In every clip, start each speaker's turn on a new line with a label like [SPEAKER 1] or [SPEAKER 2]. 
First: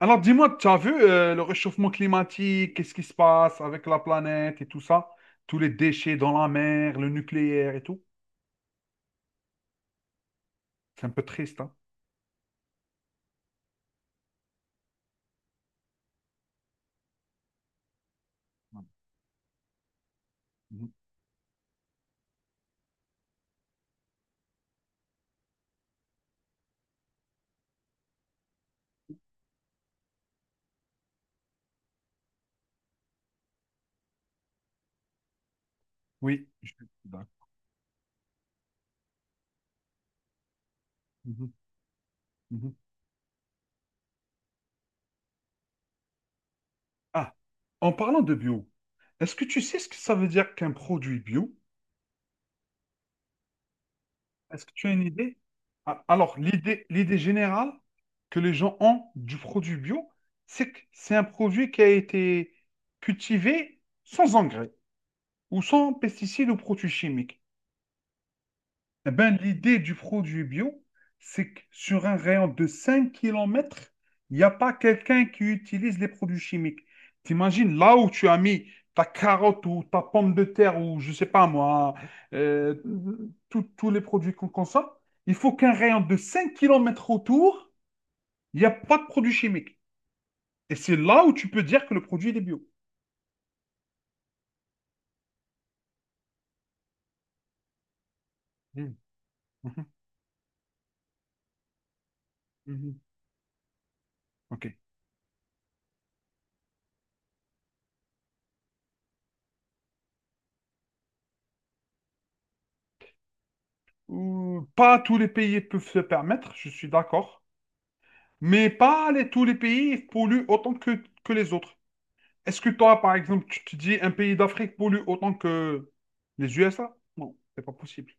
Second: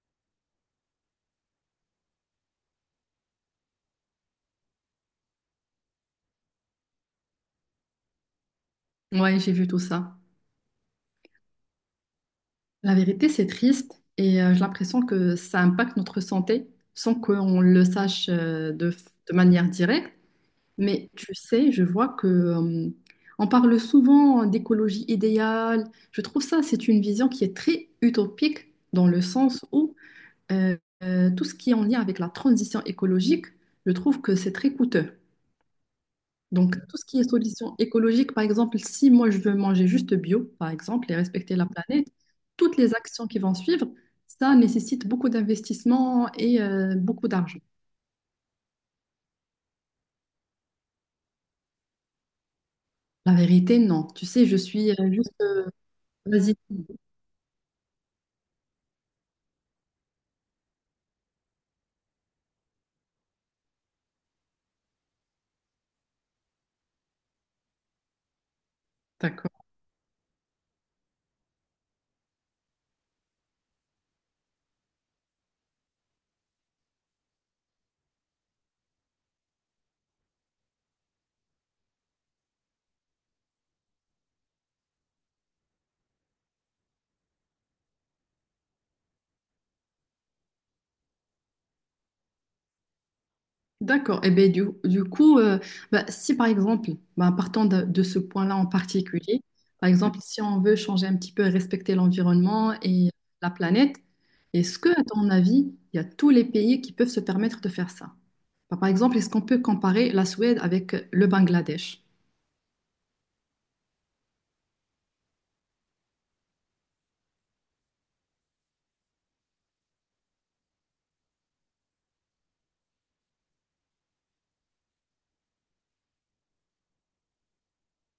[SPEAKER 1] Alors dis-moi, tu as vu le réchauffement climatique, qu'est-ce qui se passe avec la planète et tout ça? Tous les déchets dans la mer, le nucléaire et tout.
[SPEAKER 2] Ouais, j'ai vu tout ça.
[SPEAKER 1] C'est un peu triste, hein?
[SPEAKER 2] La vérité, c'est triste et j'ai l'impression que ça impacte notre santé sans qu'on le sache de manière directe.
[SPEAKER 1] Mhm.
[SPEAKER 2] Mais tu sais, je vois que on parle souvent d'écologie idéale. Je trouve ça, c'est une vision qui est très utopique dans le sens où euh, tout ce qui est en lien avec la transition écologique, je trouve que c'est très coûteux.
[SPEAKER 1] Oui. Je
[SPEAKER 2] Donc,
[SPEAKER 1] suis
[SPEAKER 2] tout ce qui est
[SPEAKER 1] d'accord.
[SPEAKER 2] solution écologique, par exemple, si moi je veux manger juste bio, par exemple, et
[SPEAKER 1] Mhm,
[SPEAKER 2] respecter la planète,
[SPEAKER 1] mhm.
[SPEAKER 2] toutes les actions qui vont suivre, ça nécessite beaucoup d'investissement et beaucoup
[SPEAKER 1] Ah,
[SPEAKER 2] d'argent.
[SPEAKER 1] en parlant de bio, est-ce que tu sais ce que ça veut dire qu'un produit bio?
[SPEAKER 2] La vérité, non. Tu sais, je
[SPEAKER 1] Est-ce que tu
[SPEAKER 2] suis
[SPEAKER 1] as une
[SPEAKER 2] juste...
[SPEAKER 1] idée? Ah, alors,
[SPEAKER 2] Vas-y.
[SPEAKER 1] l'idée, l'idée générale que les gens ont du produit bio, c'est que c'est un produit qui a été cultivé sans engrais ou sans pesticides ou produits chimiques. Eh ben,
[SPEAKER 2] D'accord.
[SPEAKER 1] l'idée du produit bio, c'est que sur un rayon de 5 kilomètres, il n'y a pas quelqu'un qui utilise les produits chimiques. T'imagines, là où tu as mis ta carotte ou ta pomme de terre ou je sais pas moi, euh, tous les produits qu'on consomme, il faut qu'un rayon de 5 kilomètres autour, il n'y a pas de produits chimiques. Et c'est là où tu peux dire que le produit il est bio.
[SPEAKER 2] D'accord. Et ben du coup, bah, si par exemple, bah, partant de ce point-là en
[SPEAKER 1] Mhm,
[SPEAKER 2] particulier,
[SPEAKER 1] mhm,
[SPEAKER 2] par exemple, si on veut changer un petit peu et respecter l'environnement
[SPEAKER 1] mhm.
[SPEAKER 2] et la planète,
[SPEAKER 1] OK.
[SPEAKER 2] est-ce que, à ton avis, il y a tous les pays qui peuvent se permettre de faire ça? Bah, par exemple, est-ce qu'on peut comparer la Suède avec le Bangladesh?
[SPEAKER 1] Ou pas tous les pays peuvent se permettre, je suis d'accord. Mais pas les- tous les pays polluent autant que les autres. Est-ce que toi, par exemple, tu te dis un pays d'Afrique pollue autant que les USA? Non, c'est pas possible.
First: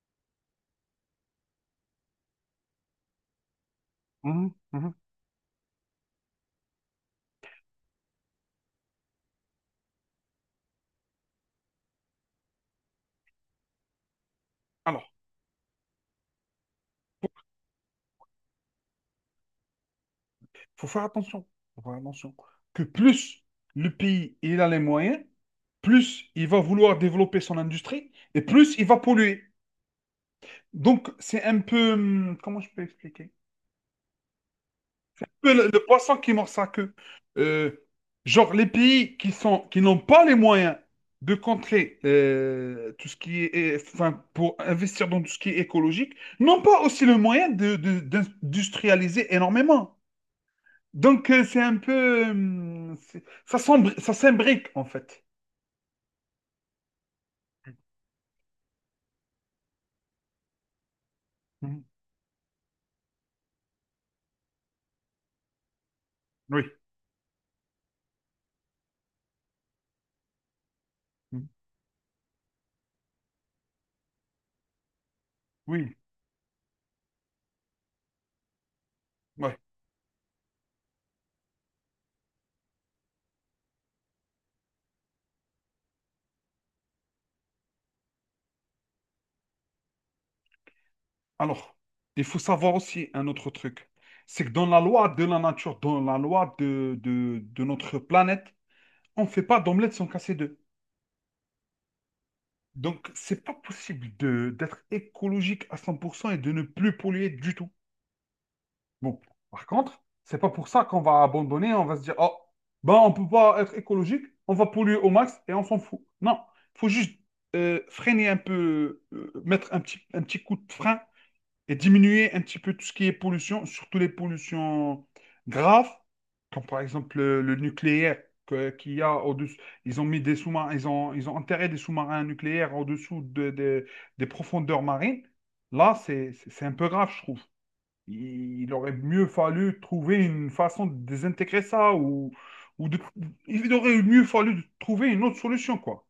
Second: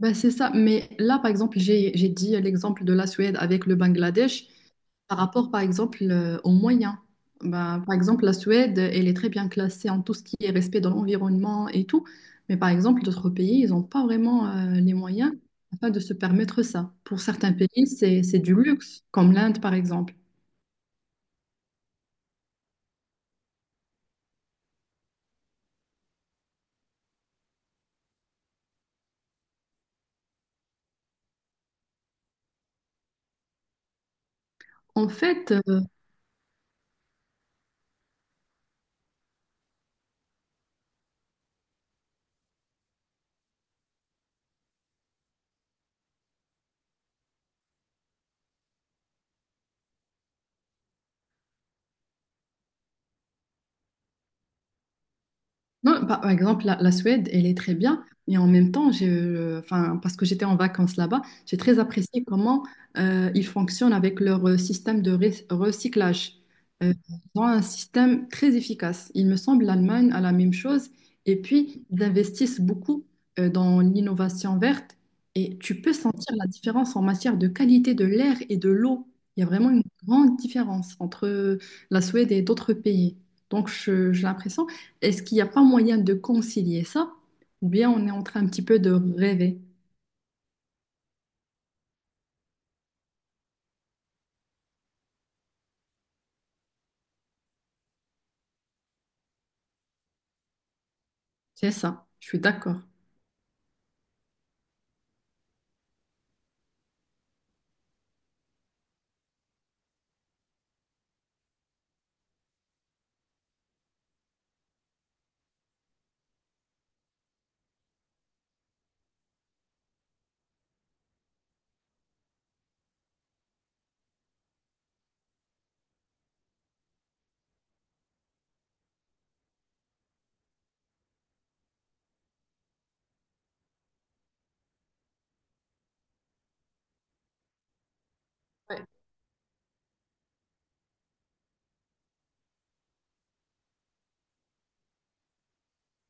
[SPEAKER 2] Ben, c'est ça, mais là, par exemple, j'ai dit l'exemple de la Suède avec le Bangladesh.
[SPEAKER 1] Mhm, mhm.
[SPEAKER 2] Par rapport, par exemple, aux moyens. Ben, par exemple, la Suède, elle est très bien classée en tout ce qui est respect de l'environnement et tout. Mais par exemple, d'autres pays, ils n'ont pas vraiment les
[SPEAKER 1] Alors,
[SPEAKER 2] moyens afin de se permettre ça. Pour
[SPEAKER 1] faut
[SPEAKER 2] certains pays, c'est du luxe, comme l'Inde, par exemple.
[SPEAKER 1] faut faire attention. Faut faire attention. Que plus le pays il a les moyens, plus il va vouloir développer son industrie et plus il va polluer. Donc, c'est un peu. Comment je peux expliquer?
[SPEAKER 2] En fait,
[SPEAKER 1] Peu le poisson qui mord sa queue. Euh, genre les pays qui sont, qui n'ont pas les moyens de contrer tout ce qui est, enfin, pour investir dans tout ce qui est écologique, n'ont pas aussi le moyen d'industrialiser énormément. Donc c'est un peu, ça ça s'imbrique en fait.
[SPEAKER 2] non, par exemple, la Suède, elle est très bien, mais en même temps, je, enfin, parce que j'étais en vacances là-bas, j'ai très
[SPEAKER 1] Mhm.
[SPEAKER 2] apprécié comment ils fonctionnent avec leur système de recyclage.
[SPEAKER 1] Oui,
[SPEAKER 2] Ils ont un système très efficace. Il me semble l'Allemagne a la même chose. Et
[SPEAKER 1] mhm,
[SPEAKER 2] puis, ils investissent beaucoup dans l'innovation verte et tu peux
[SPEAKER 1] oui,
[SPEAKER 2] sentir la différence en matière de qualité de l'air et de l'eau. Il y a
[SPEAKER 1] ouais.
[SPEAKER 2] vraiment une grande différence entre la Suède et d'autres pays. Donc, j'ai l'impression est-ce qu'il n'y a pas moyen de concilier ça? Ou bien on est en train un petit peu de rêver.
[SPEAKER 1] Alors, il faut savoir aussi un autre truc. C'est que dans la loi de la nature, dans la loi de notre planète, on ne fait pas d'omelette sans casser d'œufs.
[SPEAKER 2] C'est ça, je suis d'accord.
[SPEAKER 1] Donc, c'est pas possible de d'être écologique à 100% et de ne plus polluer du tout. Bon, par contre, c'est pas pour ça qu'on va abandonner, on va se dire, oh, ben on peut pas être écologique, on va polluer au max et on s'en fout. Non, il faut juste freiner un peu, mettre un petit coup de frein et diminuer un petit peu tout ce qui est pollution, surtout les pollutions graves, comme par exemple le nucléaire qu'il y a au-dessus. Ils ont mis des sous-marins, ils ont enterré des sous-marins nucléaires au-dessous des profondeurs marines. Là, c'est un peu grave, je trouve. Il aurait mieux fallu trouver une façon de désintégrer ça ou de, il aurait mieux fallu de trouver une autre solution, quoi.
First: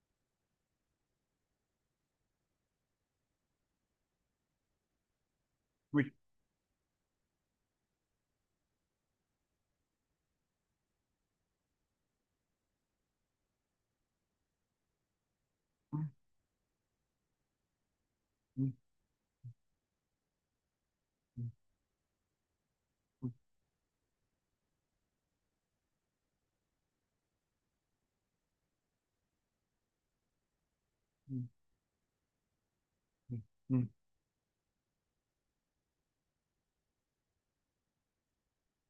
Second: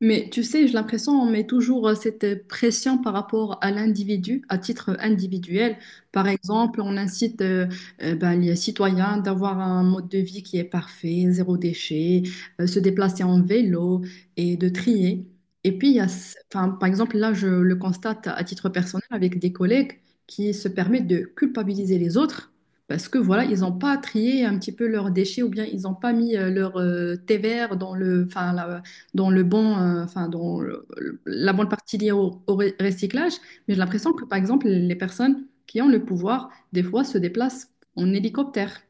[SPEAKER 2] Mais tu sais, j'ai l'impression on met toujours cette pression par rapport à l'individu, à titre individuel.
[SPEAKER 1] Oui.
[SPEAKER 2] Par exemple, on incite ben, les citoyens d'avoir un mode de vie qui est parfait, zéro déchet, se déplacer en vélo et de trier. Et puis, il y
[SPEAKER 1] Mm,
[SPEAKER 2] a, ce- enfin, par exemple, là, je le constate à titre
[SPEAKER 1] mm,
[SPEAKER 2] personnel avec des collègues qui se permettent de culpabiliser les autres parce que voilà, ils n'ont pas trié un petit peu leurs déchets ou bien ils n'ont pas mis leur thé vert dans le, enfin, la- dans le bon, enfin, dans le-
[SPEAKER 1] mm,
[SPEAKER 2] la bonne partie liée au recyclage,
[SPEAKER 1] mm,
[SPEAKER 2] mais j'ai
[SPEAKER 1] mm,
[SPEAKER 2] l'impression que, par exemple, les personnes qui ont le pouvoir, des fois, se déplacent en hélicoptère,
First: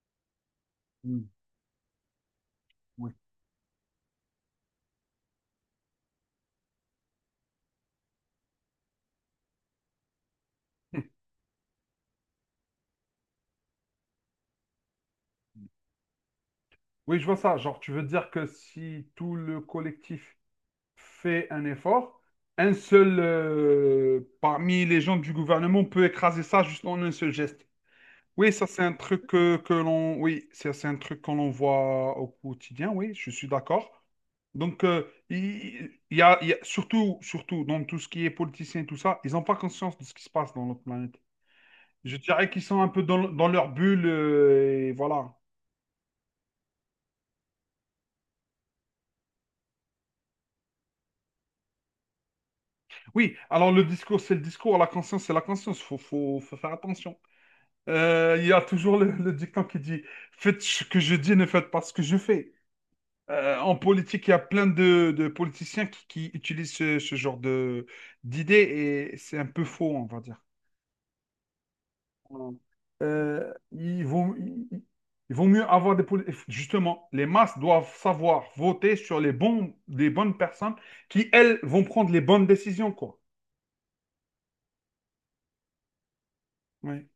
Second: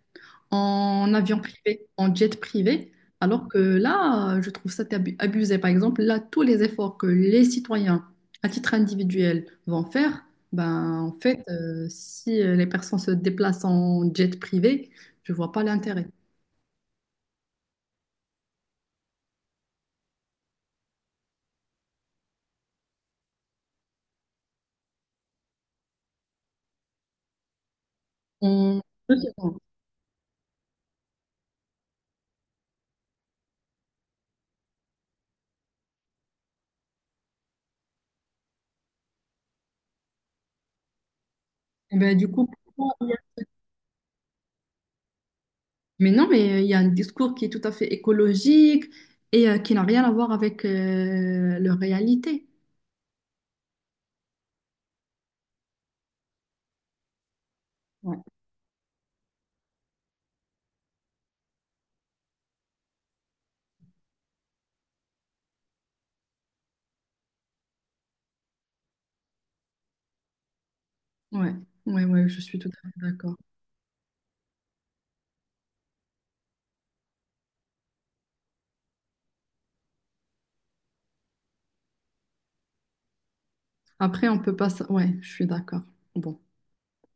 [SPEAKER 1] mm,
[SPEAKER 2] en
[SPEAKER 1] mm,
[SPEAKER 2] avion privé, en jet privé,
[SPEAKER 1] oui.
[SPEAKER 2] alors que là, je trouve ça abusé. Par exemple, là, tous les efforts que les citoyens, à titre individuel, vont faire, ben, en fait, si les personnes se déplacent en jet privé, je vois pas l'intérêt.
[SPEAKER 1] Oui, je vois ça. Genre, tu veux dire que si tout le collectif fait un effort, un seul parmi les gens du gouvernement peut écraser ça juste en un seul geste. Oui, ça c'est
[SPEAKER 2] En
[SPEAKER 1] un truc que l'on, oui, ça, c'est un truc qu'on voit au quotidien. Oui, je suis d'accord. Donc, il y surtout, surtout dans tout ce qui est politicien et tout ça, ils n'ont pas conscience de ce qui se passe dans notre planète.
[SPEAKER 2] Eh
[SPEAKER 1] Je
[SPEAKER 2] ben, du coup,
[SPEAKER 1] dirais qu'ils sont un peu
[SPEAKER 2] pourquoi
[SPEAKER 1] dans leur bulle et voilà.
[SPEAKER 2] mais non, mais il y a un discours qui est tout à fait écologique et qui n'a rien à voir avec leur réalité.
[SPEAKER 1] Oui, alors le discours, c'est le discours, la conscience, c'est la conscience. Faut faire attention.
[SPEAKER 2] Ouais.
[SPEAKER 1] Il y a toujours le dicton qui dit, faites ce que je dis, ne faites pas ce que je fais. En politique, il y a plein de politiciens qui utilisent ce genre de d'idées et c'est un peu faux, on va dire.
[SPEAKER 2] Ouais, ouais, ouais, je suis tout à fait d'accord.
[SPEAKER 1] Euh, ils vont, ils, ils vont mieux avoir des politiques. Justement, les masses doivent savoir voter sur les bonnes personnes qui, elles, vont prendre les bonnes décisions, quoi.
[SPEAKER 2] Après, on peut pas... s- Ouais, je suis d'accord. Bon,
[SPEAKER 1] Oui.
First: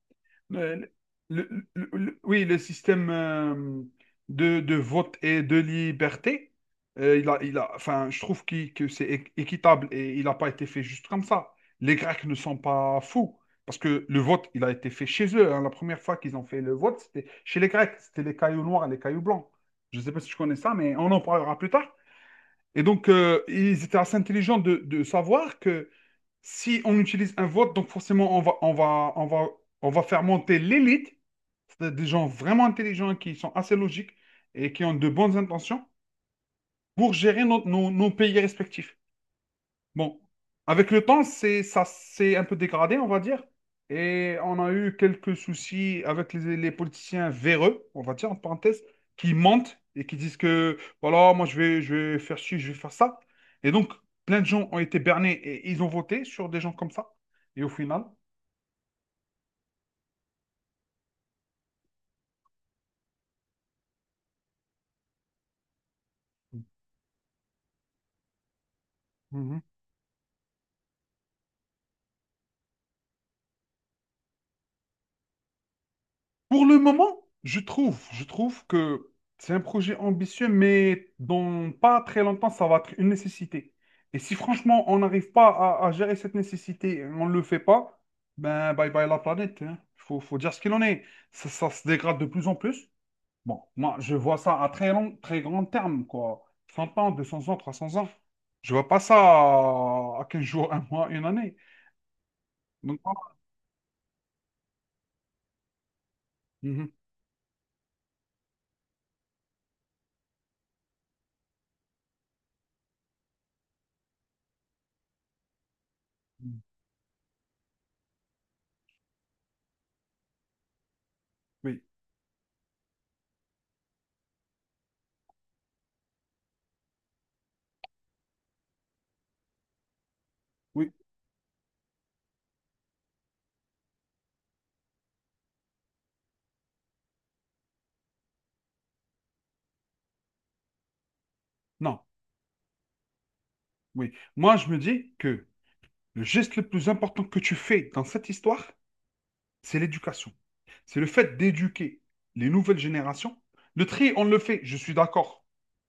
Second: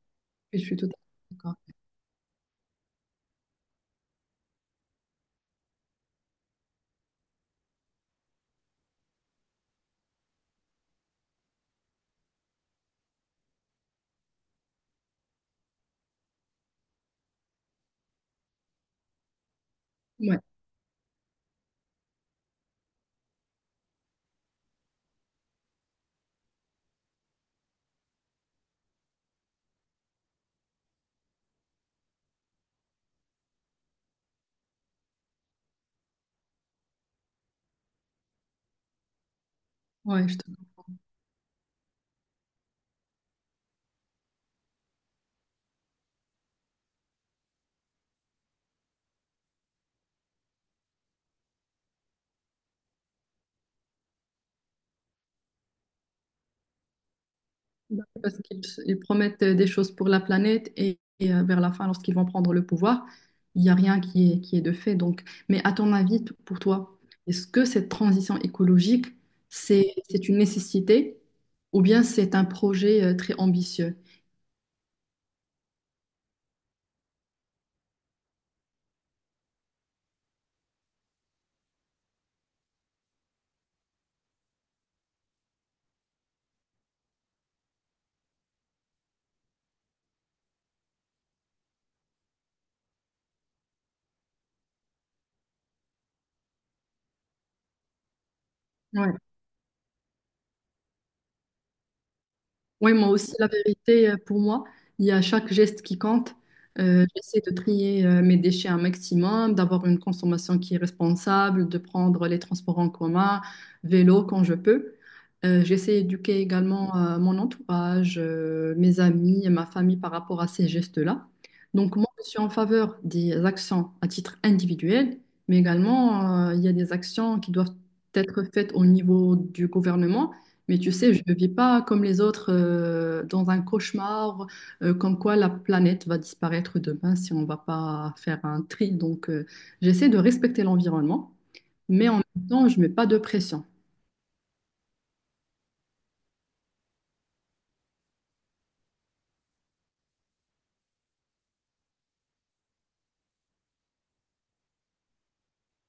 [SPEAKER 2] je suis tout à
[SPEAKER 1] Le-
[SPEAKER 2] fait d'accord.
[SPEAKER 1] oui, le système de vote et de liberté, il a, enfin, je trouve que c'est équitable et il n'a pas été fait juste comme ça. Les Grecs ne sont pas fous parce que le vote, il a été fait chez eux, hein. La première fois qu'ils ont fait le vote, c'était chez les Grecs. C'était les cailloux noirs et les cailloux blancs. Je ne sais pas si tu
[SPEAKER 2] Ouais,
[SPEAKER 1] connais ça, mais on en parlera plus tard. Et donc, ils étaient assez intelligents de savoir que si on utilise un vote, donc forcément, on va faire monter l'élite, c'est des gens vraiment intelligents qui sont assez logiques et qui ont de bonnes intentions pour gérer nos pays respectifs. Bon,
[SPEAKER 2] ouais, je te
[SPEAKER 1] avec le temps, ça s'est un peu dégradé, on va dire. Et on a eu quelques soucis avec les politiciens véreux, on va dire, en parenthèse, qui mentent et qui disent que, voilà, moi je vais faire ci, je vais faire ça. Et donc, plein de gens ont été bernés et ils ont voté sur des gens comme ça. Et au
[SPEAKER 2] bah,
[SPEAKER 1] final,
[SPEAKER 2] parce qu'ils promettent des choses pour la planète vers la fin, lorsqu'ils vont prendre le pouvoir, il n'y a rien qui est, qui est de fait. Donc, mais à ton avis, t- pour toi, est-ce que cette transition écologique, c'est une nécessité ou bien c'est un projet très ambitieux?
[SPEAKER 1] pour le moment, je trouve que c'est un projet ambitieux, mais dans pas très longtemps, ça va être une nécessité. Et si franchement, on n'arrive pas à gérer cette nécessité, on ne le fait pas, ben bye bye la planète. Il Faut, faut dire ce qu'il en est. Ça se dégrade de plus en plus. Bon, moi, je vois ça à très long, très grand terme, quoi. 100 ans, 200 ans, 300 ans. Je vois pas
[SPEAKER 2] Ouais.
[SPEAKER 1] ça à 15 jours, un mois, une année.
[SPEAKER 2] Oui,
[SPEAKER 1] Donc,
[SPEAKER 2] moi aussi,
[SPEAKER 1] voilà.
[SPEAKER 2] la vérité, pour moi, il y a chaque geste qui compte.
[SPEAKER 1] Mhm.
[SPEAKER 2] J'essaie de trier mes déchets un maximum, d'avoir une consommation qui est responsable, de prendre les transports en commun, vélo quand je peux. J'essaie d'éduquer également mon entourage, mes amis et ma famille par rapport à ces gestes-là.
[SPEAKER 1] Oui,
[SPEAKER 2] Donc, moi, je suis en faveur des actions à titre individuel, mais également, il y a des actions qui doivent être faites au niveau du gouvernement, mais
[SPEAKER 1] oui,
[SPEAKER 2] tu sais, je ne vis pas comme les autres dans un cauchemar, comme quoi la planète va disparaître demain si on ne va pas faire un tri. Donc, j'essaie de respecter l'environnement,
[SPEAKER 1] non,
[SPEAKER 2] mais en même temps, je ne mets pas de pression.
[SPEAKER 1] oui. Moi, je me dis que le geste le plus important que tu fais dans cette histoire, c'est l'éducation. C'est le fait d'éduquer les nouvelles générations. Le tri, on le fait, je suis d'accord.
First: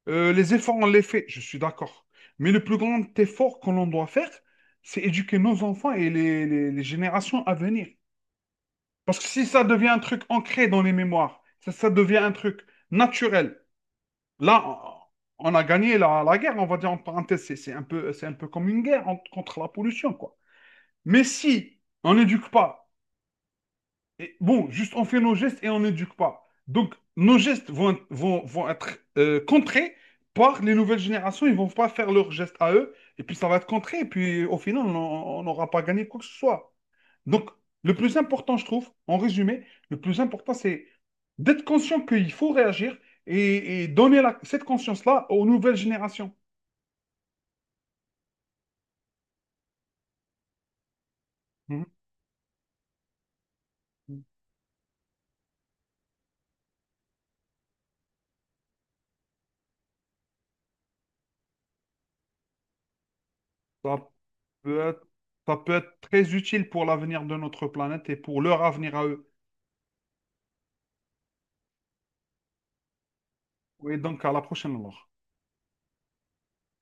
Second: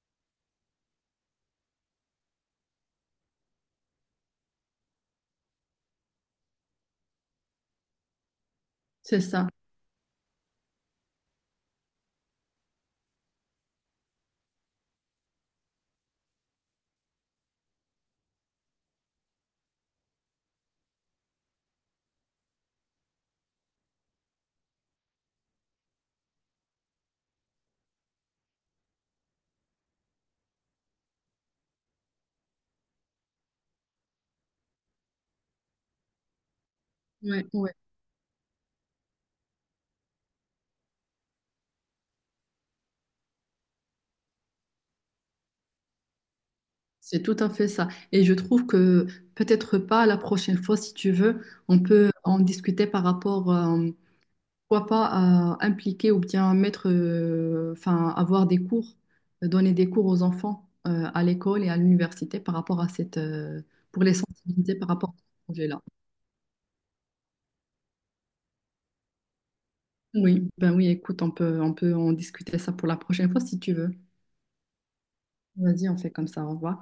[SPEAKER 1] Les efforts, on les fait, je suis d'accord. Mais le plus grand effort que l'on doit faire, c'est éduquer nos enfants et les générations à venir. Parce
[SPEAKER 2] C'est
[SPEAKER 1] que si
[SPEAKER 2] ça.
[SPEAKER 1] ça devient un truc ancré dans les mémoires, ça devient un truc naturel, là, on a gagné la guerre, on va dire en parenthèse, c'est un peu comme une guerre contre la pollution, quoi. Mais si on n'éduque pas, et bon, juste on fait nos gestes et on n'éduque pas. Donc, nos gestes vont, vont, vont être contrés par les nouvelles générations. Ils ne vont pas faire leurs gestes à eux. Et puis, ça va être contré. Et puis, au final, on n'aura pas gagné quoi que ce soit.
[SPEAKER 2] Ouais,
[SPEAKER 1] Donc,
[SPEAKER 2] ouais.
[SPEAKER 1] le plus important, je trouve, en résumé, le plus important, c'est d'être conscient qu'il faut réagir et donner cette conscience-là aux nouvelles générations.
[SPEAKER 2] C'est tout à fait ça. Et je trouve que peut-être pas la prochaine fois, si tu veux, on
[SPEAKER 1] Mhm.
[SPEAKER 2] peut en discuter par rapport pourquoi pas impliquer ou bien mettre, enfin, avoir des cours, donner des cours aux enfants à l'école et à l'université par rapport à cette, pour
[SPEAKER 1] Ça
[SPEAKER 2] les sensibiliser
[SPEAKER 1] peut
[SPEAKER 2] par
[SPEAKER 1] être,
[SPEAKER 2] rapport à ce
[SPEAKER 1] ça peut
[SPEAKER 2] projet-là.
[SPEAKER 1] être très utile pour l'avenir de notre planète et pour leur avenir à eux.
[SPEAKER 2] Oui, ben oui, écoute, on peut en discuter ça pour la prochaine fois si tu veux.
[SPEAKER 1] Et donc, à la prochaine alors.
[SPEAKER 2] Vas-y, on fait comme ça, au revoir.